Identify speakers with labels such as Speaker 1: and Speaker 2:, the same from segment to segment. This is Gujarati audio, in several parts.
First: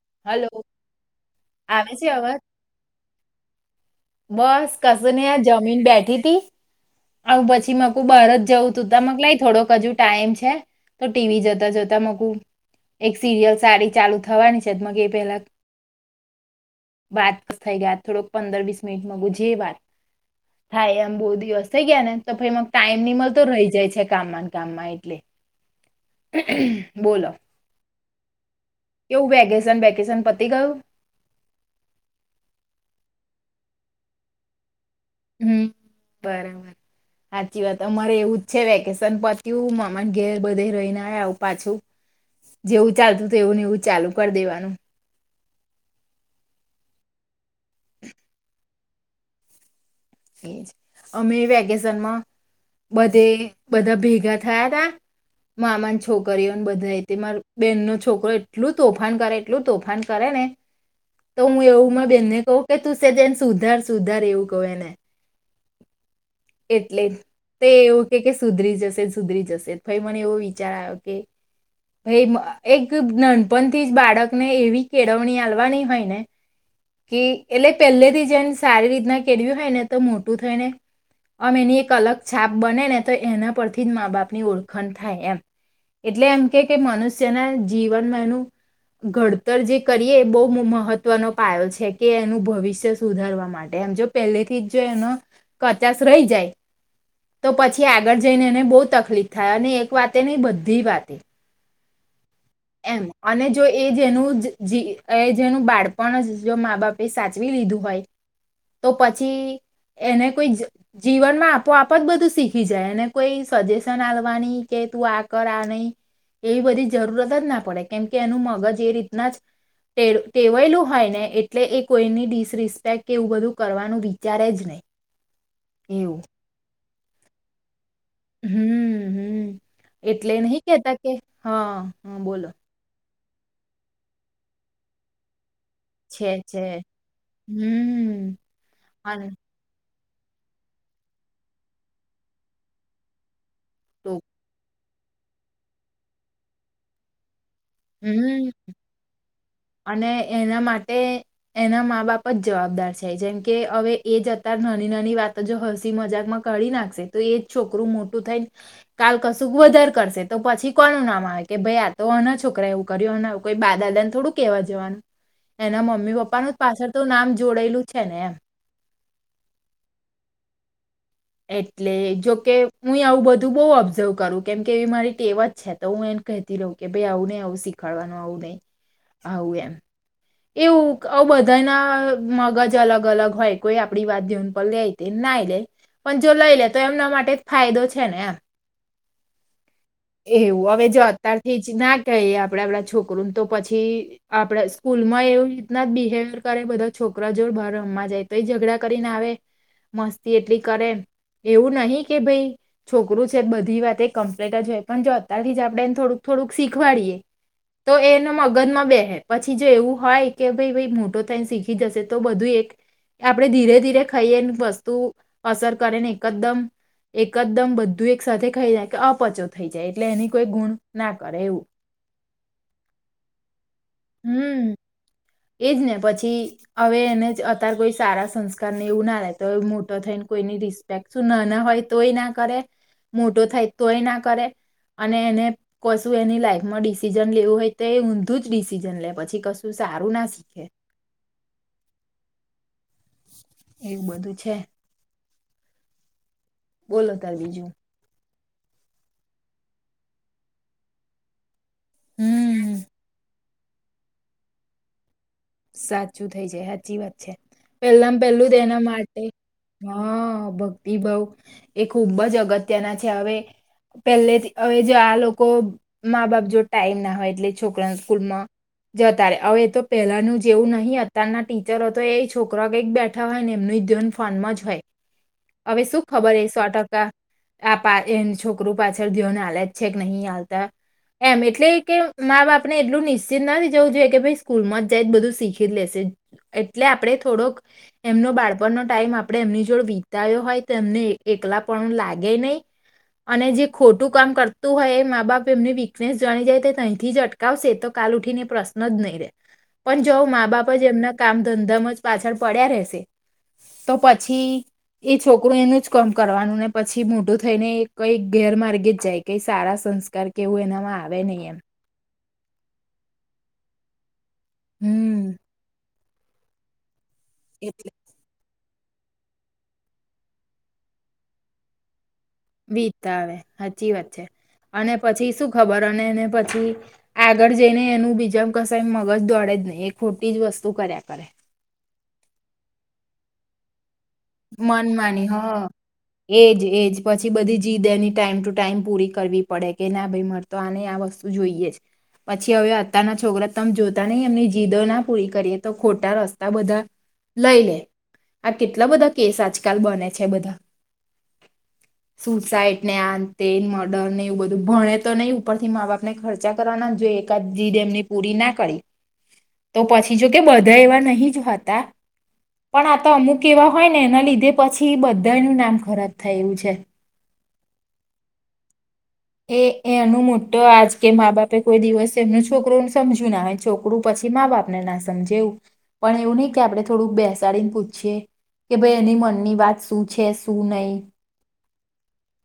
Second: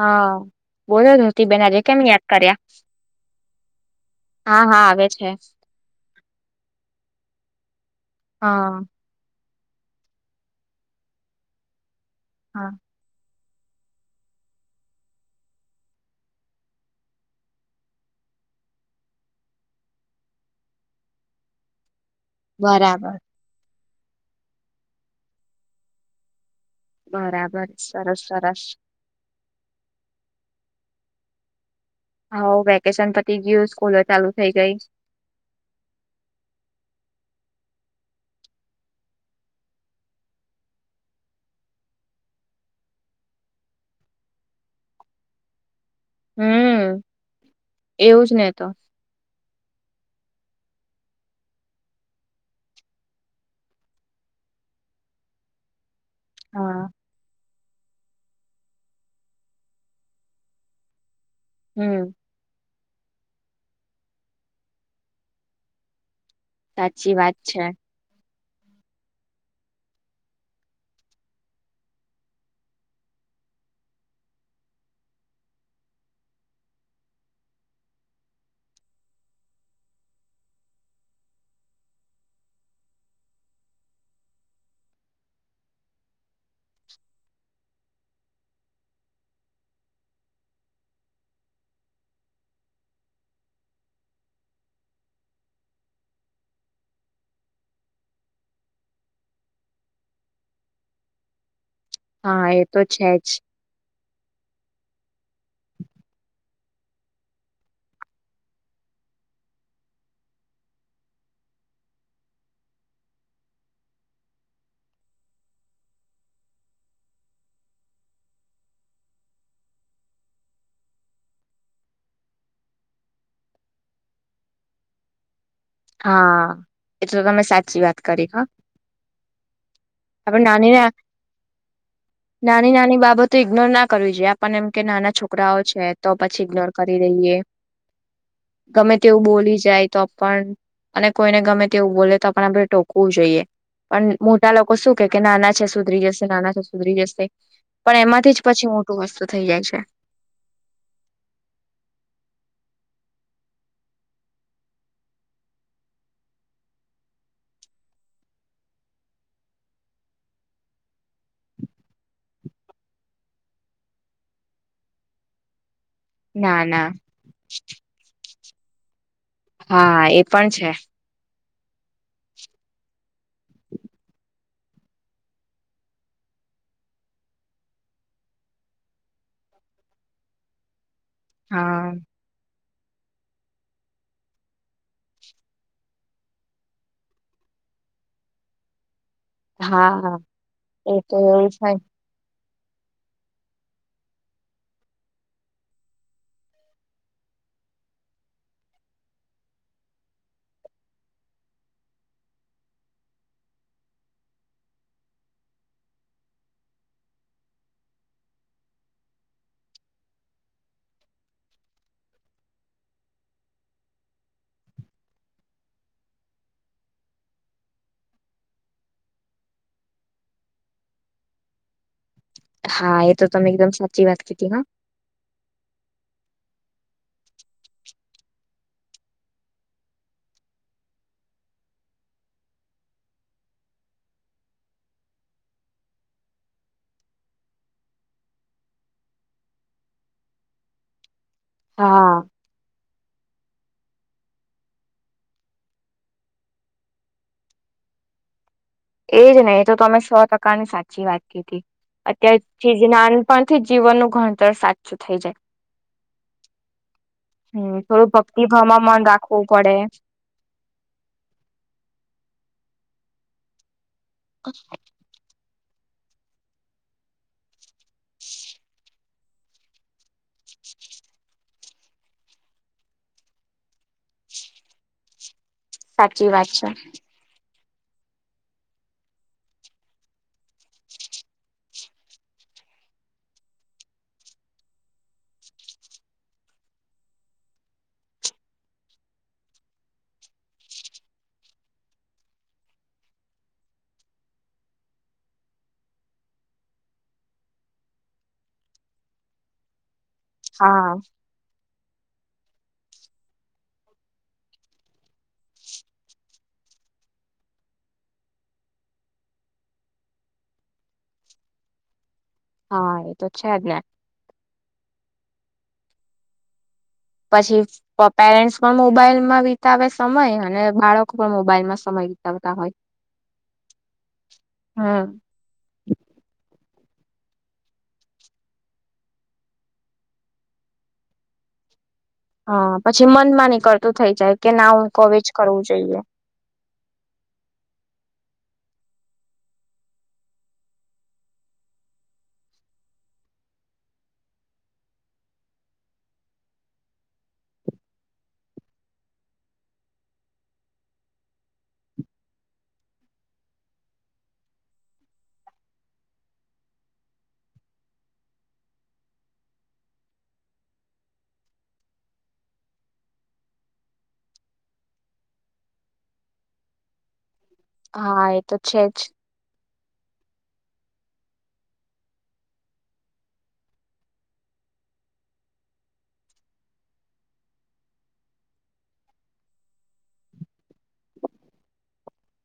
Speaker 1: હા,
Speaker 2: હલો
Speaker 1: બોલો ધોતી બેન આજે
Speaker 2: આવે
Speaker 1: કેમ
Speaker 2: છે
Speaker 1: યાદ
Speaker 2: અવાજ?
Speaker 1: કર્યા? હા
Speaker 2: બસ
Speaker 1: હા આવે
Speaker 2: કશું
Speaker 1: છે
Speaker 2: નહીં આ જમીન બેઠી થી. આવું પછી મકુ બારજ જવું
Speaker 1: હા
Speaker 2: તું તો મક લાય થોડો કજુ ટાઈમ છે તો ટીવી જોતા જોતા મકું
Speaker 1: હા
Speaker 2: એક સિરિયસ સાડી ચાલુ થવાની છે મ કે એ પેલા વાતસ થઈ ગયા થોડોક પંદર વીસ મિનિટ માં જે વાત થાય એમ બહુ દિવસ થઈ ગયા ને તો ફરી ટાઈમ
Speaker 1: બરાબર
Speaker 2: ની મળતો રહી જાય છે કામમાં કામમાં એટલે બોલો?
Speaker 1: બરાબર સરસ સરસ.
Speaker 2: કેવું વેકેસન વેકેસન પતિ ગયું?
Speaker 1: હઓ વેકેશન પતી ગયું, સ્કૂલો ચાલુ થઇ ગઈ.
Speaker 2: હમ્મ, બરાબર. હાચી વાત અમારે એવું જ છે વેકેશન પતીયુ મામા ઘેર બધે રહીને આયા આવ પાછું જેવું ચાલતું થું એવું ને એવું ચાલુ કર દેવાનું.
Speaker 1: હમ્મ, એવુંજ ને તો.
Speaker 2: એજ અમે વેકેસન માં બધે બધા ભેગા થયા તા મામા છોકરીઓને
Speaker 1: હા
Speaker 2: બધા તે મારું બેન નો છોકરો એટલું તોફાન કરે એટલું તોફાન કરે ને તો હું એવું માં
Speaker 1: હમ
Speaker 2: બેનને કહું કે તું સ્હેજ એન સુધાર સુધાર એવું કહું એને એટલે
Speaker 1: સાચી વાત છે
Speaker 2: તે એવું કે કે સુધરી જશે સુધરી જશે. ફરી મને એવો વિચાર આવ્યો કે હૈ આહ એક નાનપણથી જ બાળકને એવી કેળવણી આવવાની હોય ને કે એટલે પહેલેથી જેમ સારી રીતના કેળવી્યું હોય ને તો મોટું થઈ ને આમ એની એક અલગ છાપ બને ને તો એના પરથી જ મા બાપની ઓળખણ થાય એમ. એટલે એમ કે કે મનુષ્યના જીવનમાં એનું ઘડતર જે કરીએ એ બહુ મ-મહત્વનો પાયો છે કે એનું ભવિષ્ય સુધારવા માટે. એમ જો પહેલે થી જ જો એનો કચાસ રહી જાય તો પછી આગળ જઈને એને બહુ તકલીફ થાય અને એક વાતે નહ બધી વાતે
Speaker 1: હા એ તો છે
Speaker 2: એમ
Speaker 1: જ
Speaker 2: અને જો એ જેનું જેનું બાળપણ જ જો મા બાપે સાચવી લીધું હોય. તો પછી એને કોઈ જીવનમાં આપો આપો જ બધું શીખી જાય, એને કોઈ સજેશન આવવાની કે તું આ કર આ નહી એવી બધી જરૂરત જ ના પડે કેમ કે એનું મગજ એ રીતના જ ટેવાયલું હોય ને એટલે એ કોઈની ડિસરિસ્પેક્ટ એવું બધું કરવાનું વિચારે જ નહી. [unintelligible]
Speaker 1: હા, એ તો તમે સાચી વાત કરી હા
Speaker 2: હમ હમ એટલે
Speaker 1: આપણે
Speaker 2: નહી
Speaker 1: નાની ના
Speaker 2: કેતા કે, હા, હ બોલો!
Speaker 1: તો ઈગ્નોર ના કરવી જોઈએ આપણ એમ કે નાના છોકરાઓ છે. છે, તો પછી ઈગ્નોર કરી દઈએ
Speaker 2: હમ
Speaker 1: ગમે તેવું
Speaker 2: અને
Speaker 1: બોલી જાય, તો પણ અને કોઈને ગમે તેવું બોલે તો આપ આપડે ટોકવું જોઈએ. પણ
Speaker 2: તો
Speaker 1: મોટા લોકો શું કે કે નાના છે, સુધરી જશે નાના છે સુધરી જશે. પણ એમાંથી જ
Speaker 2: હમ
Speaker 1: પછી મોટું વસ્તુ થાય.
Speaker 2: અને એના માટે એના મા બાપ જ જવાબદાર છે. જેમ કે હવે એ જત નાની નાની વાતો જો હસી મજાકમાં કરી નાખશે તો એજ છોકરું મોટું થ કાલ કશુંક વધારે કરશે તો પછી કોનું નામ આવે કે ભાઈ આ તો છો છોકરાએ એવું કર કોઈ બાદા ને થોડું કેવા જવાનું એના મમ્મ મમ્મી પપ્પાનું
Speaker 1: ના ના
Speaker 2: પાછળ તો નામ જોડેલું છે. ને એમ
Speaker 1: હા, એ પણ છે.
Speaker 2: એટલે જોકે હું આવું બધું બહુ ઓબ્ઝર્વ કરું કેમકે એ મારી ટેવ જ છે. તો હું એ કહેતી રહું કે ભાઈ આવું નહી આવું શીખાડવાનું આવું નહી આવું એમ એવું આવ બધાના
Speaker 1: હા
Speaker 2: મગજ અલગ અલગ હોય કોઈ આપણી વાત જેવન પણ લે, ના લે પણ જો લઈ લે તો એમના માટે ફાયદ ફાયદો છે. ને એમ
Speaker 1: હા
Speaker 2: એવું હવે
Speaker 1: એ
Speaker 2: જો
Speaker 1: તો
Speaker 2: અત્યાર
Speaker 1: એવું
Speaker 2: થી
Speaker 1: છે
Speaker 2: જ ના કહીએ આપડે આપણા છોકરોને તો પછી આપડા સ્કૂલ માં એવી રીતના બિહેવિયર કરે બધા છોકરા જોડ બર રમવા જાય તો એ ઝઘડા કરીને, આવે મસ્તી એટલી કરે એવું નહી કે ભાઈ છોકરું છે, બધી વાત કમ્પ્લેટ જ હોય. પણ જો અત્યારથી જ આપડેને થોડુંક થોડુંક શીખવાડીએ તો એના મગજ માં બેહે પછી જો એવું હોય કે ભાઈ મોટો થાય શીખી જશે તો બધું એક આપડણે ધીરે ધીરે ખાઈએને વસ્તુ અસર કરેને એકદમ એકદમ બધું એક સાથે ખાઈ જાય કે અપચો થઈ જાય એટલે એની કોઈ ગુણ ના કરે એવું.
Speaker 1: હા, એ તો તમે એકદમ સાચી વાત કીધી હતી હા
Speaker 2: હમ એજ ને પછી હવે એને જ અતાર કોઈ સારા સંસ્કારને એવું ના લે તો મોટો થઈને કોઈની રિસ્પેક્ટ શું ના ના હોય તોય ના કરે, મોટો થાય તોય ના કરે અને એને કશું એની લાઈફ માં ડિસિઝન લેવું હોય તો એ ઊંધું જ ડિસિઝન લે, પછી કશું સારું સારુ ના શીખે.
Speaker 1: હા.
Speaker 2: એવું બધું છે. બોલો ત બીજું?
Speaker 1: એજ નહી એ તો અમે સો ટકાની સાચી વાત કીધી અત્યાર
Speaker 2: હમ
Speaker 1: ચીજ નાન પણ થી જીવનનું ઘણતર સાચું થઈ જાય.
Speaker 2: સાચું થઈ જાય સાચી વાત છે.
Speaker 1: હમ થોડું
Speaker 2: પેલામાં પેલું તો એના
Speaker 1: ભક્તિભાવમાં મન
Speaker 2: માટે
Speaker 1: રાખવું પડે.
Speaker 2: હા, ભક્તિભાવ એ ખુબ જ અગત્ય અગત્યના છે. હવે પહેલે હવે જો આ લોકો મા બાપ જોડ ટાઈમ ના હોય એટલે છોકરા સ્કૂલમાં જતા ર હવે એ તો પહેલાનું જ જેવું નહીં અતારના ટીચર હતો એ છોકરા કંઈક બેઠા હોય ને એમનું ધન ફનમાં જ હોય. હવે શું
Speaker 1: સાચી
Speaker 2: ખબર હ
Speaker 1: વાત
Speaker 2: સો
Speaker 1: છે
Speaker 2: ટકા. આ પા એ છોકરું પાછળ ધી્યોને હલે જ છે નહી હાલતા. એમ એટલે કે મા બાપ ને એટલું નિશ્ચિત નથી જવું જોઈએ કે ભાઈ સ્કૂલ માં જાય બધું. શિખી લેશે. એટલે આપણે થોડોક એમનો બાળપણનો ટાઈમ આપડે એમની જોડ વિતાયો હોય તો એમને એકલા પણ લાગે નહી. અને જે ખોટું કામ કરતું હોય એ મા બાપ એમની વીકનેસ જાણી જાય તથી જ અટકાવશે તો કાલ ઉઠીને પ્રશ્ન જ નહી રહે પણ જો મા બાપ જ
Speaker 1: હા.
Speaker 2: એમના કામ ધંધામાં જ પાછળ પડ્યા રશે તો પછી એ છોકરું એનું જ કામ કરવાનું ને પછી મોટું થઈ ને કઈ ગેરમાર્ગે જ જાય કઈ સારા સંસ્કાર કેવું એનામાં આવે નહ એમ.
Speaker 1: હા એ તો છે જ ને.
Speaker 2: હમ.
Speaker 1: પછી
Speaker 2: એટલે
Speaker 1: પેરેન્ટ્સ પણ મોબાઈલ માં વિતાવે સમય અને બાળકો પણ મોબાઈલમાં સમયી
Speaker 2: વીતતા આવે સાચી વાત છે અને
Speaker 1: હમ.
Speaker 2: પછી શું ખબર અને એને પછી આગળ જઈને એનું બીજા કસ મગજ દોડે જ નહી એ ખોટી જ વસ્તુ કર્યા કરે.
Speaker 1: હા પછી મનમાં નીકળતા.
Speaker 2: મનમાની હ
Speaker 1: જોઈએ.
Speaker 2: એજ એજ પછી બધી જીદ એની ટાઈમ ટુ ટાઈમ પૂરી કરવી પડે કે ના ભાઈ મારે તો આને આ વસ્તુ જોઈએ જ. પછી હવે અત્યારના છોકરા તમે જોતા નહી એમની જીદો ના પૂરી કરીએ તો ખોટા રસ્તા બધા લઈ લે આ કેટલા બધા કેસ આજકાલ બને છે બધા સુસાઈડ ને અંતે મર્ડર ને એવું બધું ભણે તો નહીં ઉપર થી મા બાપ ને ખર્ચા કરવાના જોઈએ. એકાદ જીદ એમની પૂરી ના કરી તો પછી જો કે બધા એવા નહીિ જ હતા પણ આ તો અમુક એવા હોય ને એના લીધે પછી બધા ન નામ ખરાબ થાય એવું છે.
Speaker 1: હા એ તો છે જ.
Speaker 2: એ એ એનું મોટો આજ કે મા બાપે કોઈ દિવસ એમનું છોકરુંને સમજ્યું ના આવે છોકરું પછી મા બાપ આપણે ના સમજેવું પણ એવું નહી કે આપડણે થોડુંક બેસાડીને પૂછીએ. કે ભાઈ એની મનની વાત શું છે શું નહી.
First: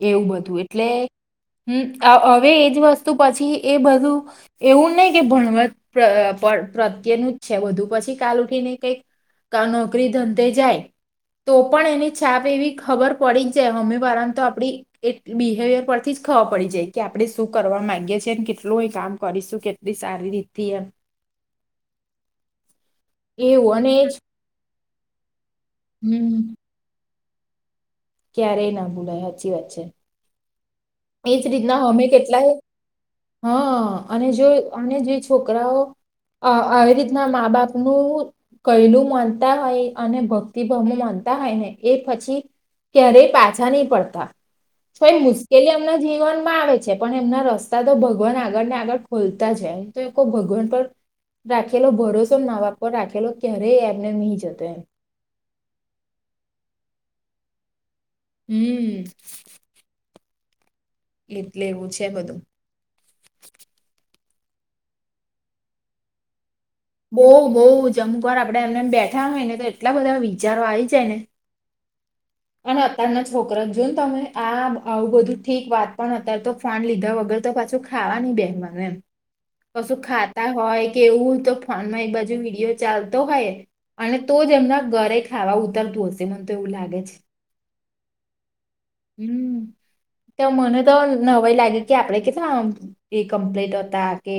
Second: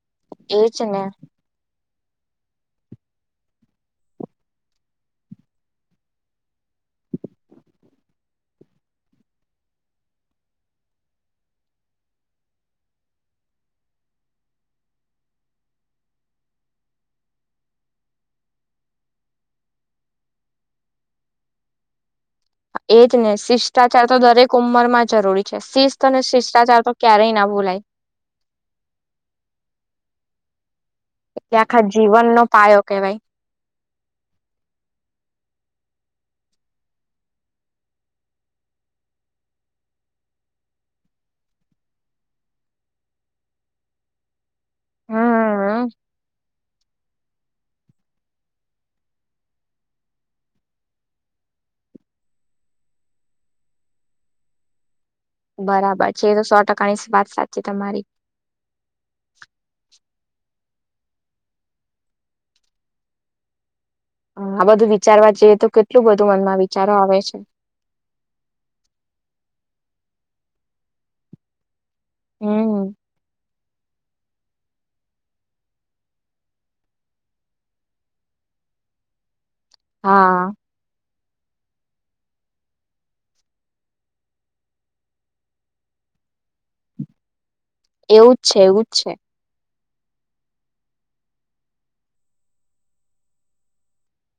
Speaker 2: એવું બધું
Speaker 1: એજ
Speaker 2: એટલે
Speaker 1: ને
Speaker 2: હમ. હવે એજ વસ્તુ પછી એ બધું એવું નહી કે ભણવા એનું જ છે બધુ પછી કાલ ઉઠી ને કઈક નોકરી ધંધે જાય. તો પણ એની છાપ એવી ખબર પડી જ જાય હમમે વારાને તો આપ આપણે એ બિહેવિયર પરથી જ ખબર પડી જાય કે આપણે શું કરવા માંગીએ છીએ ને કેટલું એ કામ કરીશું. કેતલી સારી દીતી એ
Speaker 1: એજ ને
Speaker 2: એવું અને
Speaker 1: શિષ્ટાચાર તો
Speaker 2: એજ
Speaker 1: દરેક ઉંમર માં જરૂરી છે શિસ્ત અને
Speaker 2: હમ
Speaker 1: શિષ્ટાચાર તો ક્યારેય ના બોલાય.
Speaker 2: ક્યારેય ના ભૂલાય સાચી વાત છે. એજ
Speaker 1: એટલે આખા
Speaker 2: રીતના અમે
Speaker 1: જીવનનો
Speaker 2: કેટલાય
Speaker 1: પાયો કેવાય.
Speaker 2: હા. અને જો અને જે છોકરાઓ અ આવી રીતના મા બાપ નું કૈલું માનતા હોય અને ભક્તિભાવો માનતા. હોય ને એ પછી ક્યારેય પાછા નહી પડતા. છય મુશ્કેલી એમના જીવનમાં આવે છે પણ એમના ર તો ભગવાન આગળ ને આગળ ખોલતા જ તો એ લોકો ભગવાન પર રાખેલો ભરોસો નાવાપ રાખેલો ક્યારેય એમને નહી જતો એમ
Speaker 1: બરાબર છે તો સો ટકાની વાત સાચ છે તમારી.
Speaker 2: હમ. એટલે એવું છે બધું.
Speaker 1: હ આ બધું વિચારવા જઈએ તો કેટલું બધું મનમાં વિ
Speaker 2: બઉ બહ જમુકવાર આપડે એમનેમ બેઠા હોય ને તો. એટલા બધા વિચારો આવી જાય ને અને
Speaker 1: હમ
Speaker 2: અત્યારના [unintelligible] તમે આ આવું બધું ઠીક વાત પણ હતા તો ફોન લીધા વગર તો પાછું ખાવાની બેઠ [unintelligible] કશું
Speaker 1: હા
Speaker 2: ખાતા હોય કે એવું તો. ફોન માં એક બાજુ [unintelligible] ચાલતો હોય. અને તો જ એમના ઘરે ખાવા ઉતરતું હશે મને તો એવું લાગે છે.
Speaker 1: એવુંજ છે, એવું જ છે.
Speaker 2: [unintelligible] મને તો નવાઈ લાગે કે આપડે [unintelligible] કમ્પ્લેટ હતા કે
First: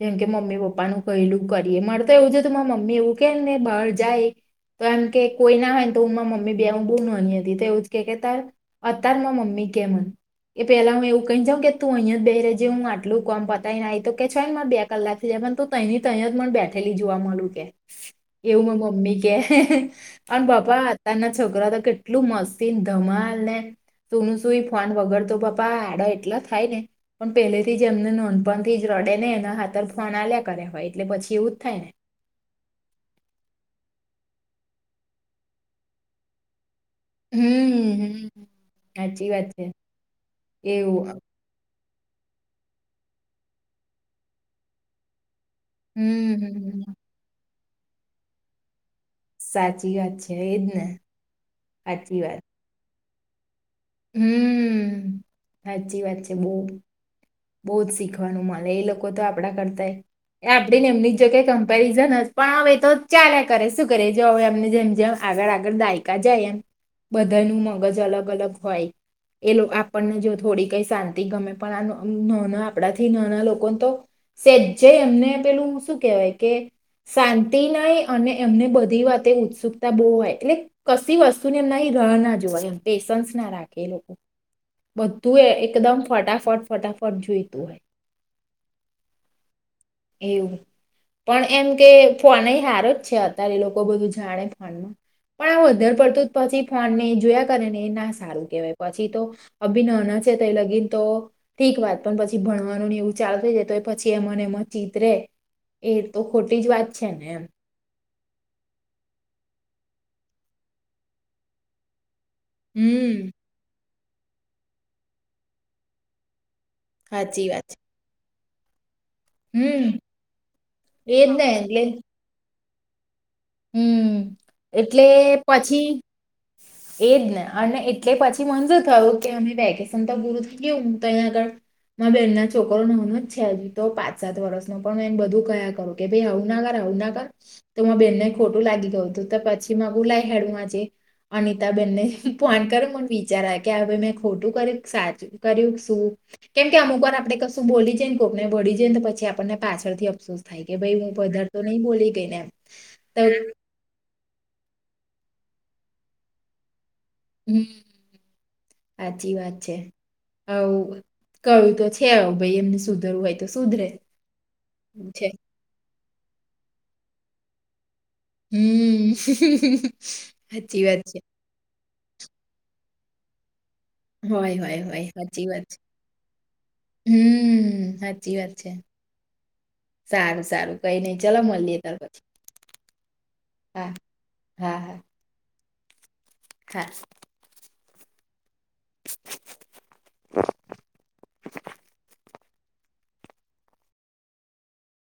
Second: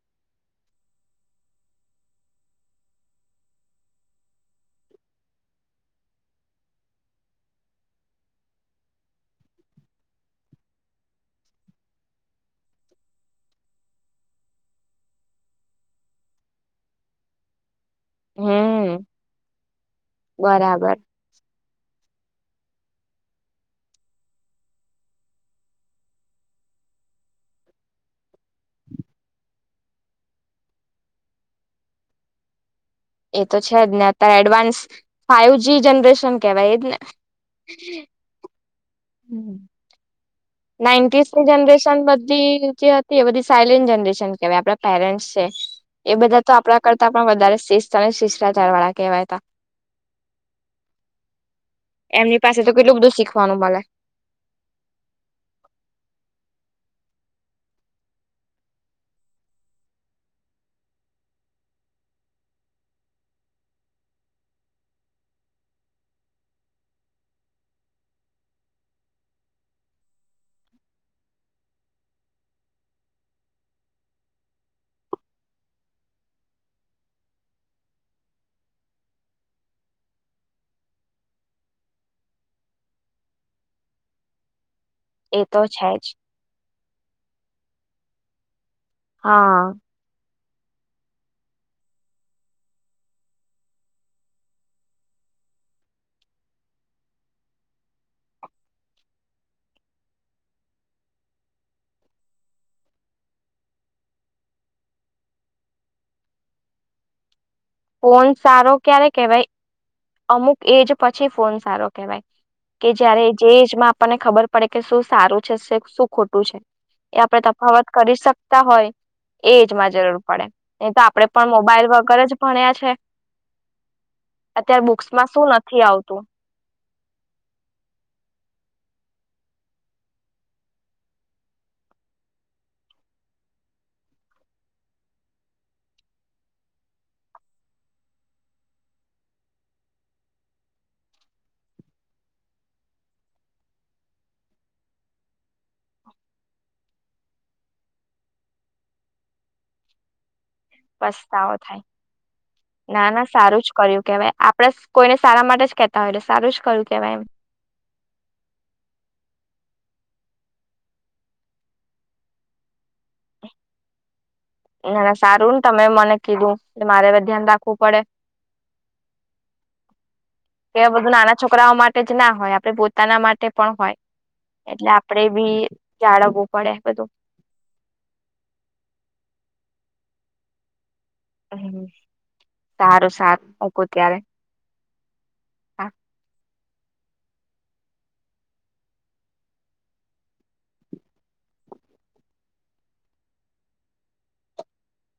Speaker 2: જેમ કે [unintelligible] [unintelligible] પપ્પાનું [unintelligible] કરીએ મારે તો એવું છે, તું માર મમ્મી એવું કે ને બહાર જાય. તો એમ કે કોઈ ના હોય ને તો હું મમ્મી બે હું બહુ [unintelligible] હતી તો એવું જ કે [unintelligible] અતાર મમ્મી. [unintelligible] એ પેલા હું એવ કઈને જાઉં કે તું અહં જ બેરે જવ હું આટલું કોમ પતાયનેઈ તો [unintelligible] ને બે કલાકથી જ. પણ તો તની તૈયત પણ બેઠેલી જોવા મળુ કે. એવું [unintelligible]
Speaker 1: હમ
Speaker 2: મમ્મી કે પણ પપા
Speaker 1: બરાબર
Speaker 2: અતારના છોકરા તો. કેટલું મશીન ધમા [unintelligible] [unintelligible] ફોન વગર તો પપા આડા એટલા થાય ને પણ પેલેથી જ એમને નોંધપણ થી જ [unintelligible] એના હાથર ફોન આલ્યા કરે હોય એટલે પછી એવું જ થાય ને.
Speaker 1: એ તો છે, જ ને અત્યારે એડવાન્સ ફાાઈવ જ જનરેશન કેવાય એ જ ને.
Speaker 2: હમ હ સાચી વાત છે. એવું
Speaker 1: નાઇન્ટીસની જનરેશન બધી જે હતી એ બધી સાયલેન્ટ જનરેશન કેહેવાય આપડા [unintelligible] એ
Speaker 2: હમ
Speaker 1: બધા તો આપડા
Speaker 2: હમ
Speaker 1: કરતા પણ વધારે શિસ્ત અને [unintelligible] કેવાય
Speaker 2: સાચી વાત છે એ જ ને સાચી
Speaker 1: એમની
Speaker 2: વાત
Speaker 1: પાસે તો કેટલું બધું શીખવાનું [unintelligible]
Speaker 2: હમ સાચી વાત છે, બહ બહુ જ શીખવાનું મળને એ લોકો તો આપણા કરતાય. એ આપડીને એમની જ જો ક કમ્પેરિઝન પણ હવે તો ચાલે કરે શું કરે જો હવે એમને જેમ જેમ. આગળ આગળ દાયકા જાય એમ બધા નું મગજ અલગ અલગ હોય. એ લોકો આપણને જો થોડી કઈ શાંતિ ગમે પણ [unintelligible] નાના આપણાથી નાના લોકોને તો સેજ્જે એમને પેલું શું કેહેવાય કે. શાંતિ નાય અને એમને બધી વાતે ઉત્સુકતા બહુ હોય એટલે કશી વસ્તુ [unintelligible] [unintelligible] જોવા એમ પેશન્સ ના રાખે એ લોકો. બધું
Speaker 1: એ તો છે
Speaker 2: એકદમ
Speaker 1: જ
Speaker 2: ફટાફટ ફટાફટ જોઈતું હોય.
Speaker 1: હા.
Speaker 2: એવું પણ એમ કે ફોન હારો જ છે, અત્યારે એ લોકો બધું જાણે ફોનમાં. પણ આ વધારે પડતું જ પછી ફોનને જોયા કરે ને ના સારું કહેવાય પછી તો [inaudible] [unintelligible] લગીન તો. ઠીક વાત પણ પછી ભણવાનું ને એવું ચાલુ થઈ જ તો પછી એ મને એમાંચિત [unintelligible] એ તો ખોટી જ વાત છે, ને એમ.
Speaker 1: ફોન સારો ક્યારે કેહેવાય અમુક એજ પછી ફોન સારો કેહેવાય. કે
Speaker 2: હમ
Speaker 1: જયારે જે એજમાં આપણને ખબર પડે કે શું સારું છે, શું ખોટું છે. એ આપણે
Speaker 2: સાચી વાત છે
Speaker 1: તફાવત કરી શકતા હોય. એજમાં
Speaker 2: હમ
Speaker 1: જરૂર પડે નહી તો આપડે
Speaker 2: એજ ને
Speaker 1: પણ
Speaker 2: એટલે
Speaker 1: મોબાઈલ વગર જ ભણ્યા છે.
Speaker 2: હમ
Speaker 1: અત્યારે
Speaker 2: એટલે
Speaker 1: બુક્સમાં શું નથી
Speaker 2: પછી
Speaker 1: આવતું.
Speaker 2: એજ ને અને એટલે પછી મંજર થયું કે અમે વેકેશન તો પૂરું થઈ ગયું હું તો અહીયા આગળ. મા બે એન ના છોકરો નાોનો જ છે, હજુ તો પાંચ સાત વર્ષ ન પણ એને બધું કયા કરું કે ભાઈ આવું ના કર. કર તો બેનને ખોટું લાગી ગયું હતું તો પછી મા [unintelligible] અનિતાબેનને ફોન કર મને વિચારા કે ભાઈ મેં ખોટું કર્યું સાચું કર્યું શું. કેમ કે અમુક વાર આપે કશું બોલી જઈને કોકને ભળી જાયને તો પછી આપણને પાછળ થી અફસુસ. થાય કે ભાઈ હું પધાર
Speaker 1: પસ્તાવો
Speaker 2: તો નહી
Speaker 1: થાય.
Speaker 2: બોલી ગને એમ.
Speaker 1: ના ના
Speaker 2: તો
Speaker 1: સારું જ કર્યું કેવાય આપડ કોઈને સારા માટે જ કેતા હોય સારું જ કર્યું કેવાય એમ.
Speaker 2: હમ સાચી વાત છે હ કયું તો છે ભાઈ એમને સુધરવું હોય તો સુધરે
Speaker 1: ના
Speaker 2: એવું
Speaker 1: ના
Speaker 2: છે
Speaker 1: સારું ને તમે મને કીધું એટલે મારે ધ્યાન રાખવું પડે
Speaker 2: હમ સાચી
Speaker 1: કે
Speaker 2: વાત
Speaker 1: બધું
Speaker 2: છે
Speaker 1: નાના છોકરાઓ માટે જ ના હોય આપડે પોતાના માટે પણ હોય
Speaker 2: હોય હોય
Speaker 1: એટલે
Speaker 2: હોય
Speaker 1: આપડે
Speaker 2: સાચી
Speaker 1: બી
Speaker 2: વાત છે
Speaker 1: જાળવવું પડે બધું.
Speaker 2: હમ સાચી વાત છે સારું સારું કઈ નહી ચાલ મળીએ તાર પછી
Speaker 1: સારું સારું મૂકું
Speaker 2: હા
Speaker 1: ત્યારે
Speaker 2: હા હા
Speaker 1: [inaudible]
Speaker 2: [inaudible]